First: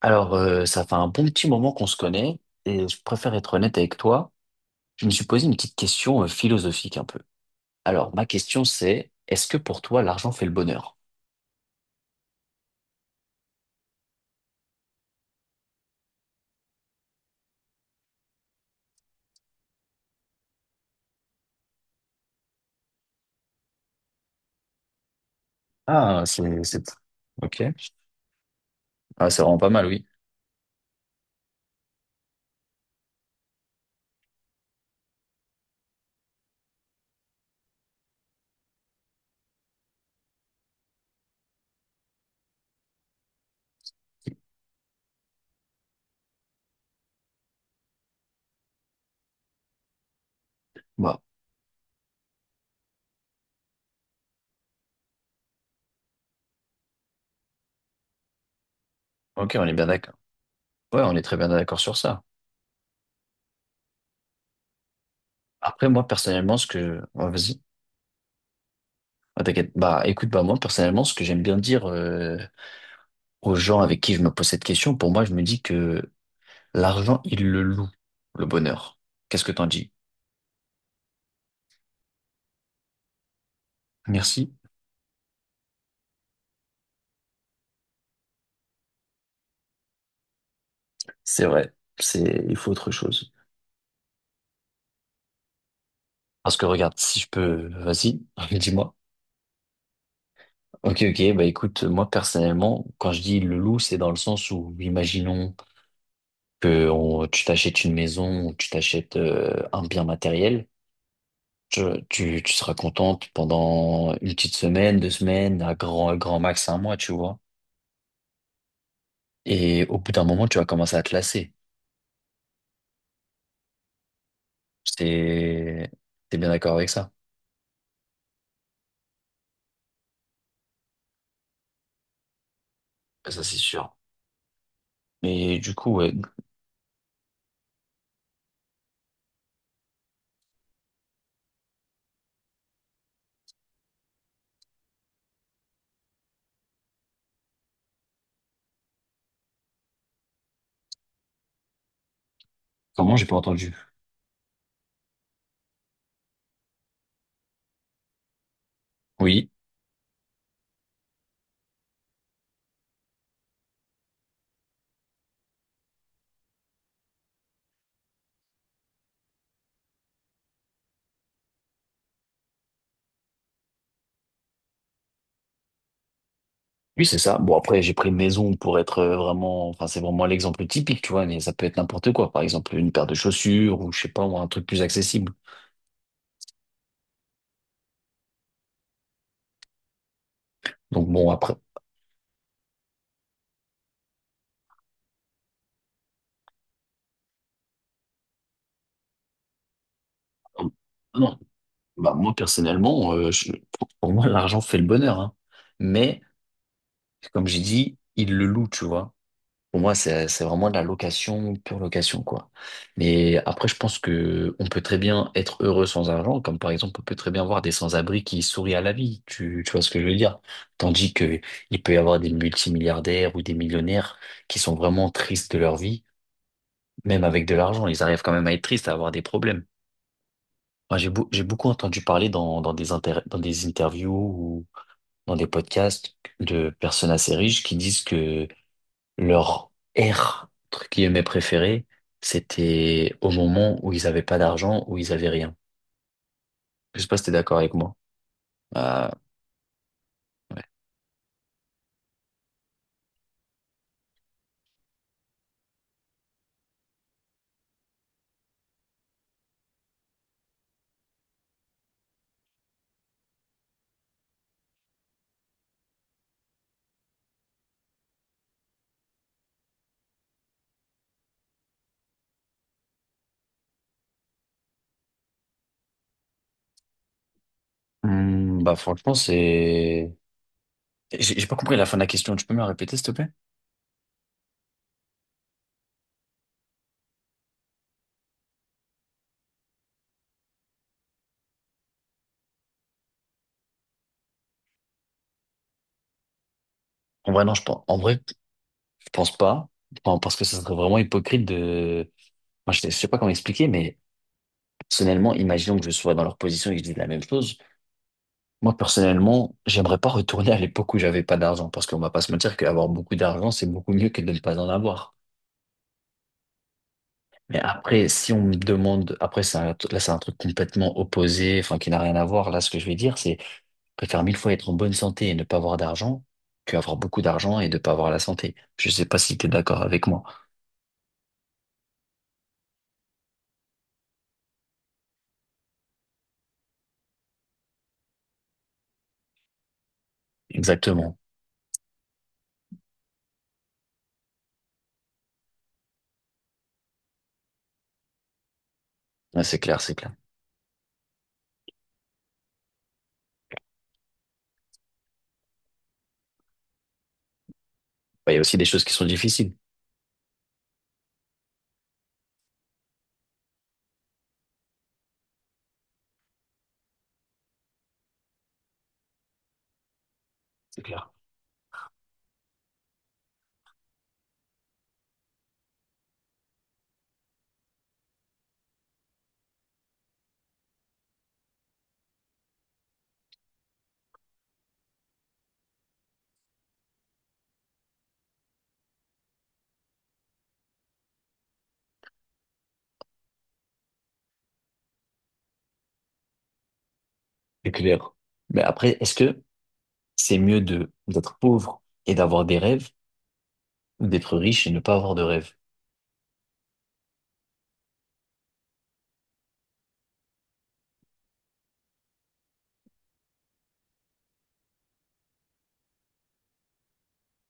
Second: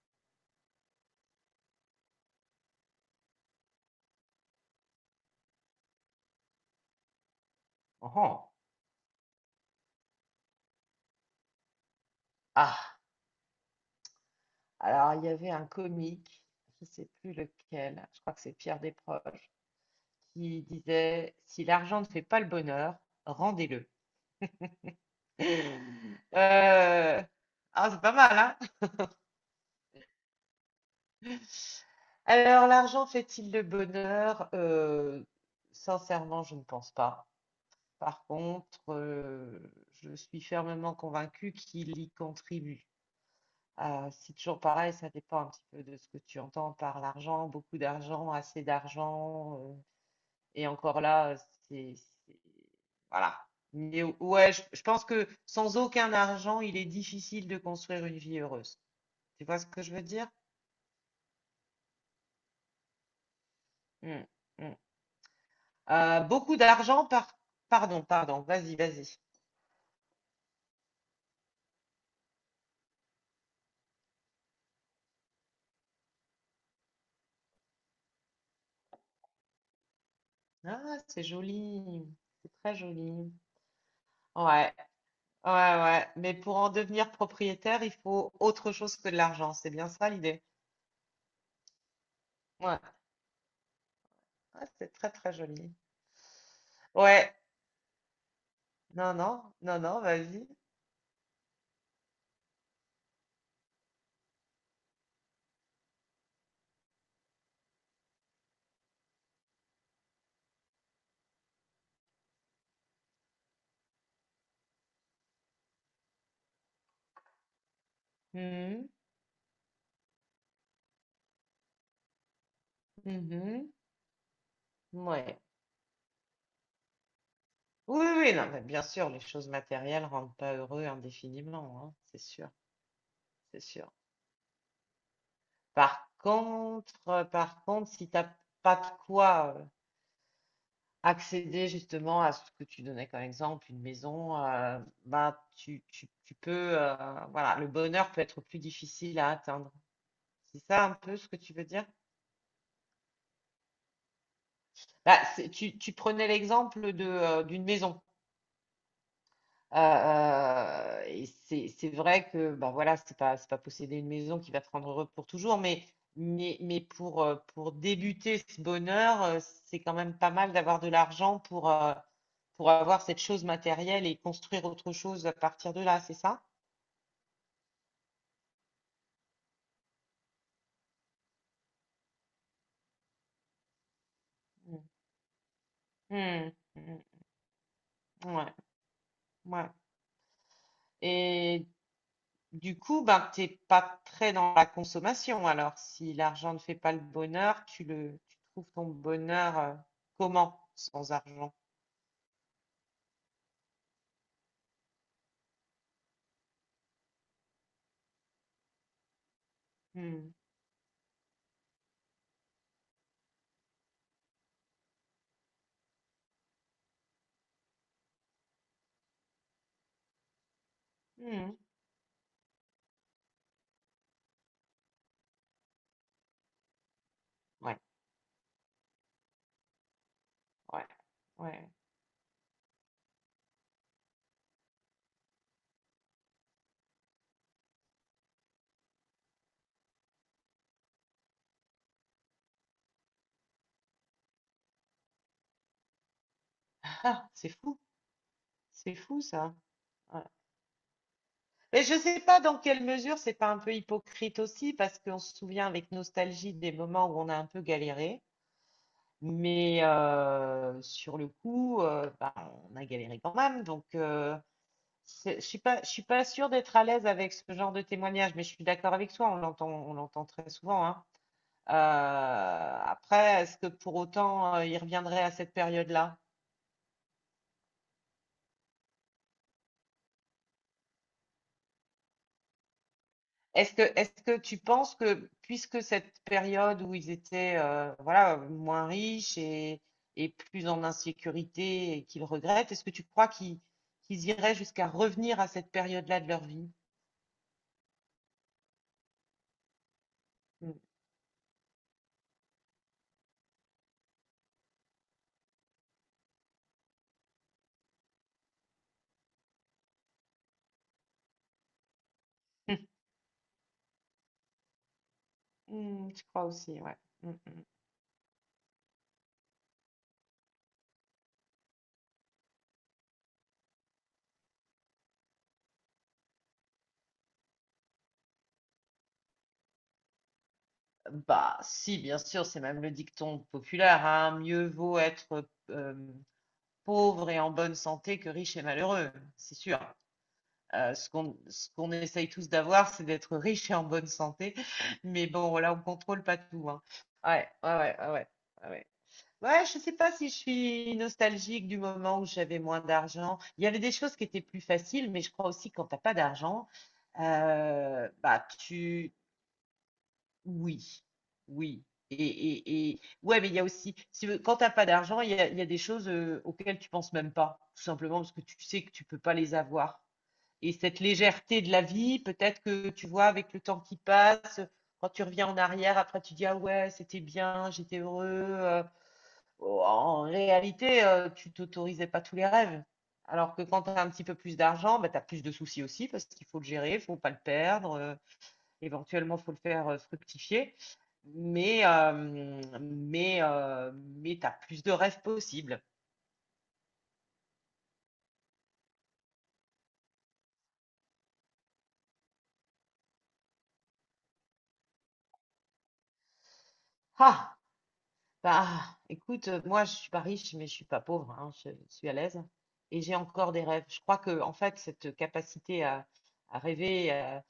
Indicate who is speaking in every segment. Speaker 1: Alors, ça fait un bon petit moment qu'on se connaît et je préfère être honnête avec toi. Je me suis posé une petite question philosophique un peu. Alors, ma
Speaker 2: Oh.
Speaker 1: question c'est, est-ce que pour toi l'argent fait le bonheur?
Speaker 2: Ah, alors il y avait un comique, je ne sais plus lequel, je crois que c'est Pierre Desproges, qui disait, si l'argent ne fait pas le bonheur, rendez-le.
Speaker 1: Ah, c'est...
Speaker 2: Euh,
Speaker 1: Ok.
Speaker 2: Ah, c'est pas mal, hein?
Speaker 1: Ah, c'est vraiment pas mal, oui.
Speaker 2: Alors, l'argent fait-il le bonheur? Sincèrement, je ne pense pas. Par contre, je suis fermement convaincue qu'il y contribue. C'est toujours pareil, ça dépend un petit peu de ce que tu entends par l'argent, beaucoup d'argent, assez d'argent. Et encore
Speaker 1: Bah,
Speaker 2: là, c'est, c'est- voilà. Mais ouais, je pense que sans aucun argent, il est difficile de construire une vie heureuse. Tu
Speaker 1: ok,
Speaker 2: vois
Speaker 1: on
Speaker 2: ce
Speaker 1: est
Speaker 2: que
Speaker 1: bien
Speaker 2: je veux
Speaker 1: d'accord.
Speaker 2: dire?
Speaker 1: Ouais, on est très bien d'accord sur ça.
Speaker 2: Hmm, hmm.
Speaker 1: Après, moi, personnellement,
Speaker 2: Beaucoup
Speaker 1: ce que...
Speaker 2: d'argent
Speaker 1: ouais,
Speaker 2: par...
Speaker 1: vas-y.
Speaker 2: Pardon, pardon, vas-y, vas-y.
Speaker 1: Ah, t'inquiète. Bah, écoute, bah, moi, personnellement, ce que j'aime bien dire aux gens avec qui je me pose cette question, pour moi, je me dis que l'argent, il le loue, le bonheur. Qu'est-ce que t'en dis?
Speaker 2: Ah, c'est joli. C'est très joli.
Speaker 1: Merci.
Speaker 2: Ouais, ouais, ouais. Mais pour en devenir propriétaire, il faut autre chose que de l'argent. C'est bien ça l'idée.
Speaker 1: C'est vrai. C'est, il faut
Speaker 2: Ouais.
Speaker 1: autre chose.
Speaker 2: Ah, c'est très très joli.
Speaker 1: Parce que regarde, si je
Speaker 2: Ouais,
Speaker 1: peux, vas-y, dis-moi.
Speaker 2: non, non, non, non, vas-y.
Speaker 1: Ok, ok, bah écoute, moi personnellement, quand je dis le loup, c'est dans le sens où, imaginons que tu t'achètes une maison, ou tu t'achètes un bien matériel, tu, tu seras contente pendant une petite semaine, deux semaines, à grand, grand max un mois, tu vois.
Speaker 2: Mhm,
Speaker 1: Et au bout d'un moment, tu vas commencer à te lasser.
Speaker 2: mhm, ouais.
Speaker 1: C'est, t'es bien d'accord avec ça?
Speaker 2: Oui, oui, non, mais bien sûr, les choses matérielles rendent pas heureux indéfiniment, hein, c'est sûr,
Speaker 1: Ça, c'est
Speaker 2: c'est sûr.
Speaker 1: sûr. Mais du coup, ouais,
Speaker 2: Par contre, si t'as pas de quoi accéder justement à ce que tu donnais comme exemple, une maison, tu peux, euh, voilà, le bonheur peut être plus difficile à atteindre. C'est ça un peu ce que tu veux dire?
Speaker 1: comment j'ai pas entendu?
Speaker 2: Tu, tu prenais l'exemple d'une maison.
Speaker 1: Oui.
Speaker 2: Heu et c'est vrai que, bah, voilà, c'est pas posséder une maison qui va te rendre heureux pour toujours, mais mais pour débuter ce bonheur, c'est quand même pas mal d'avoir de l'argent pour avoir cette chose matérielle et construire autre chose à partir de là, c'est ça?
Speaker 1: Oui, c'est ça. Bon, après, j'ai pris maison pour être vraiment, enfin, c'est vraiment l'exemple typique, tu vois, mais ça peut être n'importe quoi. Par exemple, une paire de chaussures ou, je sais pas, moi, un truc plus
Speaker 2: Mmh.
Speaker 1: accessible.
Speaker 2: Mmh. Mmh. Ouais, ouais,
Speaker 1: Donc, bon, après,
Speaker 2: et du coup, ben, t'es pas très dans la consommation alors? Si l'argent ne fait pas le bonheur, tu trouves ton bonheur, comment,
Speaker 1: euh,
Speaker 2: sans
Speaker 1: non.
Speaker 2: argent?
Speaker 1: Bah, moi, personnellement, pour moi, l'argent fait le bonheur, hein. Mais, comme j'ai dit, il le loue, tu vois. Pour moi, c'est
Speaker 2: Mmh.
Speaker 1: c'est vraiment de la location, pure location, quoi. Mais après, je pense que on peut très bien être heureux sans argent, comme par exemple, on peut très bien voir des sans-abri qui sourient à la vie. Tu vois ce que je veux dire? Tandis que
Speaker 2: Mmh.
Speaker 1: il peut y avoir des multimilliardaires ou des millionnaires qui sont vraiment tristes de leur vie, même avec de
Speaker 2: Ouais,
Speaker 1: l'argent, ils arrivent quand même à être tristes, à avoir des problèmes.
Speaker 2: ouais,
Speaker 1: Moi, j'ai
Speaker 2: ouais.
Speaker 1: beaucoup entendu parler dans des interviews ou dans des podcasts de personnes assez riches qui disent que leur ère, entre guillemets, préférée, c'était au moment où ils n'avaient pas d'argent, où ils avaient rien. Je sais pas si
Speaker 2: Ah,
Speaker 1: t'es d'accord avec moi.
Speaker 2: c'est
Speaker 1: Euh,
Speaker 2: fou ça. Ouais.
Speaker 1: ouais.
Speaker 2: Mais je ne sais pas dans quelle mesure c'est pas un peu hypocrite aussi, parce qu'on se souvient avec nostalgie des moments où on a un peu galéré, mais sur le coup, bah, on a galéré quand même. Donc, je suis pas sûre d'être à l'aise avec ce genre de témoignage, mais je suis d'accord avec toi, on l'entend très souvent, hein. Euh, Après, est-ce que pour autant, il reviendrait à cette période-là?
Speaker 1: Hmm, bah franchement, c'est... j'ai pas compris la fin de la question. Tu peux me la répéter, s'il te plaît?
Speaker 2: Est-ce que tu penses que, puisque cette période où ils étaient voilà, moins riches et plus en insécurité et qu'ils regrettent, est-ce que tu crois qu'ils qu'ils iraient jusqu'à revenir à cette période-là de leur vie?
Speaker 1: En vrai, non, je pense, en vrai, je pense pas. Enfin, parce que ça
Speaker 2: Mm.
Speaker 1: serait vraiment hypocrite de... Moi, je sais pas comment expliquer, mais personnellement, imaginons que je sois dans leur position et que je dise la même chose. Moi, personnellement, j'aimerais pas retourner à l'époque où j'avais pas d'argent. Parce qu'on va pas se mentir qu'avoir beaucoup d'argent, c'est beaucoup mieux que de ne pas en avoir.
Speaker 2: Mm, je crois aussi, ouais. Mm,
Speaker 1: Mais
Speaker 2: mm.
Speaker 1: après, si on me demande, après, là, c'est un truc complètement opposé, enfin, qui n'a rien à voir. Là, ce que je vais dire, c'est, je préfère mille fois être en bonne santé et ne pas avoir d'argent que avoir beaucoup d'argent et ne pas avoir la santé. Je sais pas si tu es d'accord avec moi.
Speaker 2: Bah, si, bien sûr, c'est même le dicton populaire, hein, mieux vaut être pauvre et en bonne santé que riche et malheureux, c'est sûr.
Speaker 1: Exactement.
Speaker 2: Ce qu'on essaye tous d'avoir, c'est d'être riche et en bonne santé. Mais bon, voilà, on contrôle pas tout, hein. Ouais, ouais, ouais, ouais, ouais. Ouais, ouais.
Speaker 1: Ouais, c'est
Speaker 2: Ouais, je
Speaker 1: clair,
Speaker 2: sais
Speaker 1: c'est clair.
Speaker 2: pas si je suis nostalgique du moment où j'avais moins d'argent. Il y avait des choses qui étaient plus faciles, mais je crois aussi que quand t'as pas d'argent, euh,
Speaker 1: Bah, il y a
Speaker 2: bah
Speaker 1: aussi des choses qui sont
Speaker 2: tu,
Speaker 1: difficiles.
Speaker 2: oui, oui. Et ouais, mais il y a aussi, si, quand t'as pas d'argent, il y a des choses auxquelles tu penses même pas, tout simplement parce que tu sais que tu peux pas les avoir et
Speaker 1: C'est
Speaker 2: cette
Speaker 1: clair.
Speaker 2: légèreté de la vie, peut-être que tu vois, avec le temps qui passe, quand tu reviens en arrière, après tu dis ah ouais, c'était bien, j'étais heureux. Oh, En réalité, tu t'autorisais pas tous les rêves. Alors que quand tu as un petit peu plus d'argent, bah, tu as plus de soucis aussi parce qu'il faut le gérer, il faut pas le perdre, éventuellement, il faut le faire fructifier. Mais tu as plus de rêves possibles.
Speaker 1: C'est clair. Mais après, est-ce que c'est mieux de, d'être pauvre et d'avoir des rêves ou d'être riche et ne pas avoir de rêves?
Speaker 2: Ah, bah, écoute, moi, je suis pas riche, mais je suis pas pauvre, hein, je, suis à l'aise et j'ai encore des rêves. Je crois que, en fait, cette capacité à rêver,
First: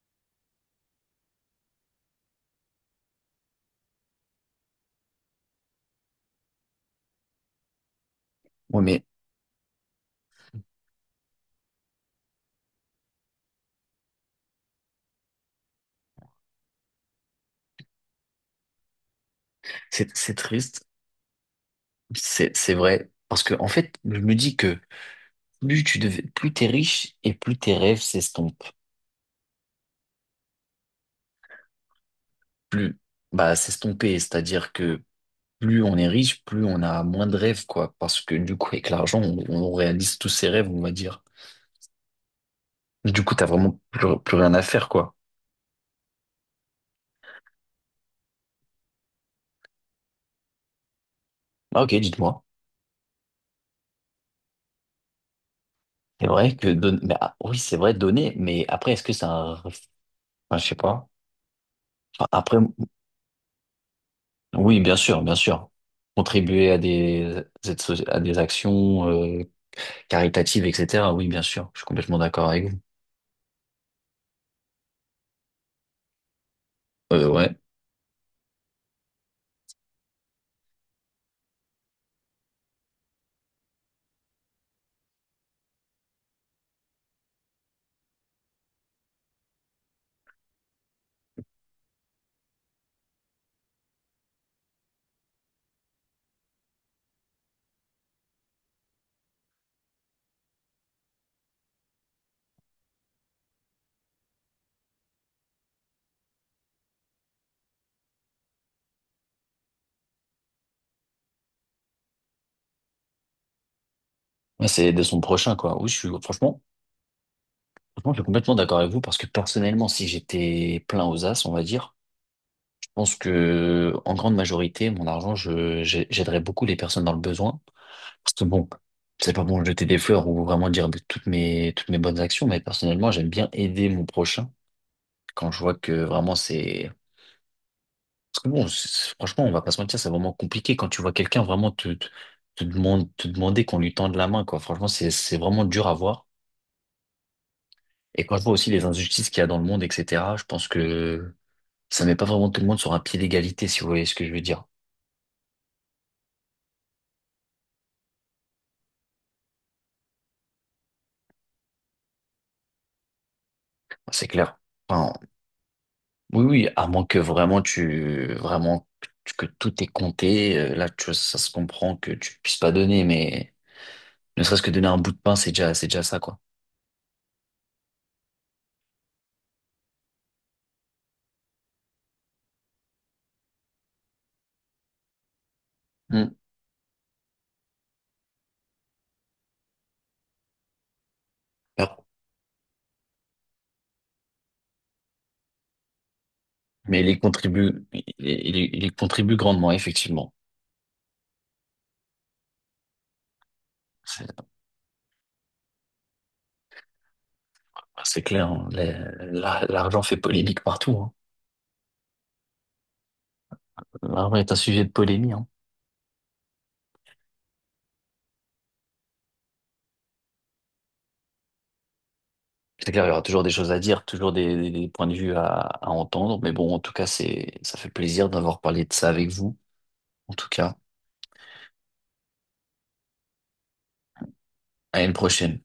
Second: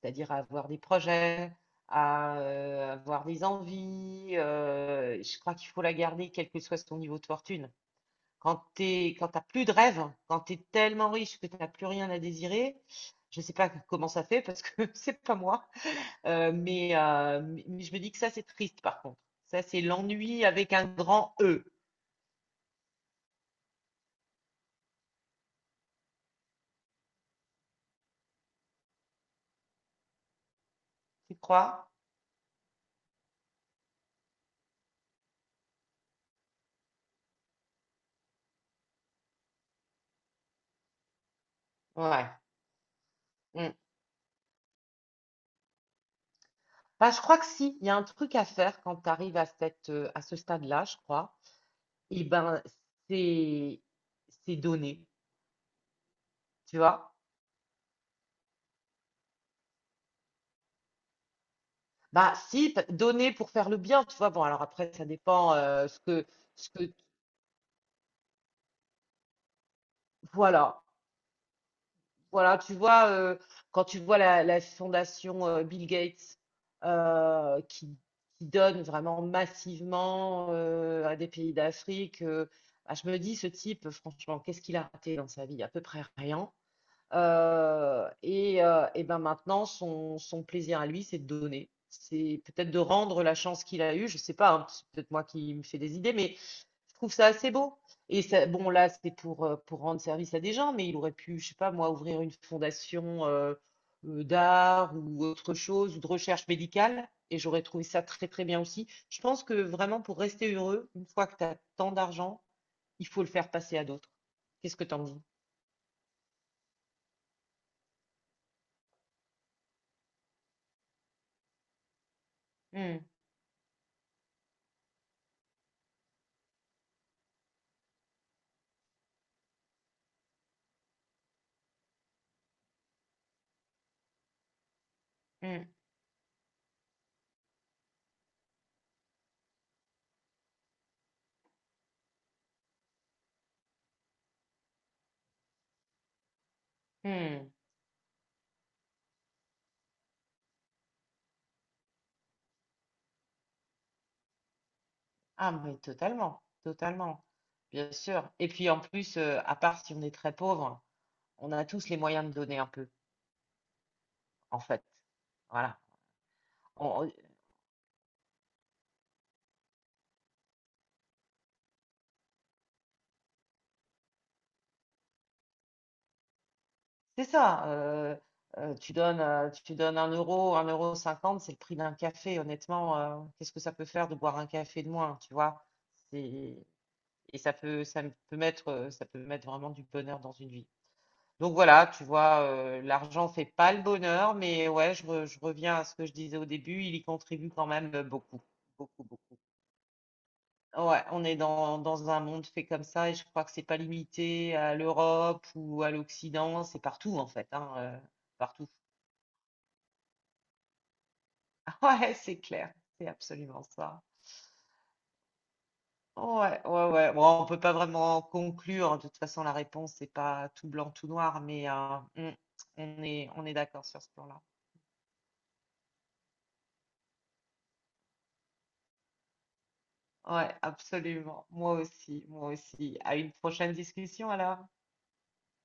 Speaker 2: c'est-à-dire à avoir des projets, à avoir des envies, je crois qu'il faut la garder, quel que soit son niveau de fortune.
Speaker 1: Oui, mais
Speaker 2: Quand t'as plus de rêves, quand tu es tellement riche que tu n'as plus rien à désirer, je sais pas comment ça fait parce que c'est pas moi. Euh, mais, euh, mais je me dis que ça, c'est triste, par contre. Ça, c'est
Speaker 1: c'est
Speaker 2: l'ennui avec un
Speaker 1: triste.
Speaker 2: grand E.
Speaker 1: C'est vrai. Parce que, en fait, je me dis que, plus tu devais, plus t'es riche et plus tes rêves s'estompent.
Speaker 2: Tu crois?
Speaker 1: Plus, bah, s'estomper, c'est-à-dire que plus on est riche, plus on a moins de rêves, quoi. Parce que du coup, avec l'argent, on réalise tous ses rêves, on va dire.
Speaker 2: Ouais.
Speaker 1: Du coup, t'as
Speaker 2: Mm.
Speaker 1: vraiment plus, plus rien à faire, quoi.
Speaker 2: Bah, je crois que si, il y a un truc à faire quand tu arrives à cette, à ce stade-là, je crois.
Speaker 1: Ah, ok,
Speaker 2: Et
Speaker 1: dites-moi.
Speaker 2: ben, c'est, c'est donner,
Speaker 1: C'est vrai que
Speaker 2: tu
Speaker 1: donner,
Speaker 2: vois?
Speaker 1: mais, ah, oui, c'est vrai, donner, mais après, est-ce que c'est un, enfin, je sais pas. Enfin,
Speaker 2: Bah,
Speaker 1: après,
Speaker 2: si, p- Donner pour faire le bien, tu vois. Bon, alors
Speaker 1: oui,
Speaker 2: après,
Speaker 1: bien
Speaker 2: ça
Speaker 1: sûr, bien
Speaker 2: dépend
Speaker 1: sûr.
Speaker 2: ce
Speaker 1: Contribuer à
Speaker 2: que,
Speaker 1: à des actions, caritatives,
Speaker 2: voilà.
Speaker 1: etc. Oui, bien sûr. Je suis complètement d'accord
Speaker 2: Voilà,
Speaker 1: avec
Speaker 2: tu
Speaker 1: vous.
Speaker 2: vois, quand tu vois la fondation Bill Gates
Speaker 1: Ouais.
Speaker 2: euh, qui, qui donne vraiment massivement à des pays d'Afrique, ah, je me dis, ce type, franchement, qu'est-ce qu'il a raté dans sa vie? À peu près rien. Et ben maintenant, son plaisir à lui, c'est de donner. C'est peut-être de rendre la chance qu'il a eue. Je sais pas, hein, c'est peut-être moi qui me fais des idées, mais je trouve ça assez beau. Bon, là, c'est pour rendre service à des gens, mais il aurait pu, je sais pas, moi, ouvrir une fondation d'art ou autre chose, ou de recherche médicale. Et j'aurais trouvé ça très, très bien aussi. Je pense que vraiment, pour rester heureux, une fois que tu as tant d'argent, il faut le faire passer à d'autres.
Speaker 1: Ouais,
Speaker 2: Qu'est-ce que
Speaker 1: c'est de
Speaker 2: t'en dis?
Speaker 1: son prochain, quoi. Oui, je suis, franchement, franchement, je suis complètement d'accord avec vous parce que personnellement, si j'étais plein aux as, on va dire, je
Speaker 2: Hmm,
Speaker 1: pense que, en grande majorité, mon argent, j'aiderais beaucoup les personnes dans le besoin. Parce que bon, c'est pas bon de jeter des fleurs ou vraiment dire de toutes mes bonnes actions, mais personnellement, j'aime bien aider mon prochain quand je
Speaker 2: hmm,
Speaker 1: vois que vraiment c'est, parce que bon, franchement, on va pas se mentir, c'est vraiment compliqué quand tu vois quelqu'un vraiment te demander qu'on lui tende la main, quoi. Franchement, c'est vraiment dur à voir.
Speaker 2: hmm.
Speaker 1: Et quand je vois aussi les injustices qu'il y a dans le monde, etc., je pense que ça met pas vraiment tout le monde sur un pied d'égalité, si vous voyez ce que je veux dire.
Speaker 2: Ah, mais totalement, totalement, bien sûr. Et puis en plus, à part si on est très pauvre, on a tous les moyens de donner un peu,
Speaker 1: C'est clair.
Speaker 2: en fait.
Speaker 1: Enfin,
Speaker 2: Voilà.
Speaker 1: oui, oui, à moins
Speaker 2: On- on-
Speaker 1: que vraiment vraiment que tout est compté, là, tu vois, ça se comprend que tu puisses pas donner, mais ne serait-ce que donner un bout de pain, c'est déjà ça, quoi.
Speaker 2: c'est ça. Tu donnes, tu donnes un euro cinquante, c'est le prix d'un café. Honnêtement, qu'est-ce que ça peut faire de boire un café de moins, tu vois?
Speaker 1: Mm.
Speaker 2: C'est, et ça peut, Ça peut mettre, ça peut mettre vraiment du bonheur dans une vie. Donc voilà,
Speaker 1: Alors,
Speaker 2: tu vois, l'argent fait pas le bonheur, mais ouais, je reviens à ce que je disais au début, il
Speaker 1: mais
Speaker 2: y
Speaker 1: il y
Speaker 2: contribue quand
Speaker 1: contribue,
Speaker 2: même beaucoup,
Speaker 1: il y
Speaker 2: beaucoup,
Speaker 1: contribue
Speaker 2: beaucoup.
Speaker 1: grandement, effectivement.
Speaker 2: Ouais, on est dans un monde fait comme ça et je crois que c'est pas
Speaker 1: C'est
Speaker 2: limité à l'Europe ou à l'Occident, c'est partout en fait, hein,
Speaker 1: c'est clair, hein.
Speaker 2: partout.
Speaker 1: L'argent fait polémique partout, hein.
Speaker 2: Ouais, c'est clair, c'est absolument ça.
Speaker 1: L'argent est un sujet de polémie, hein.
Speaker 2: Ouais, ouais, ouais. Bon, on peut pas vraiment conclure, hein, de toute façon la réponse c'est pas tout blanc, tout noir, mais
Speaker 1: C'est clair, il y aura toujours
Speaker 2: on
Speaker 1: des
Speaker 2: est
Speaker 1: choses à
Speaker 2: d'accord sur
Speaker 1: dire,
Speaker 2: ce
Speaker 1: toujours
Speaker 2: plan-là.
Speaker 1: des points de vue à entendre. Mais bon, en tout cas, c'est, ça fait plaisir d'avoir parlé de ça avec vous. En tout
Speaker 2: Ouais,
Speaker 1: cas,
Speaker 2: absolument. Moi aussi, moi aussi. À une prochaine discussion alors.
Speaker 1: à une prochaine.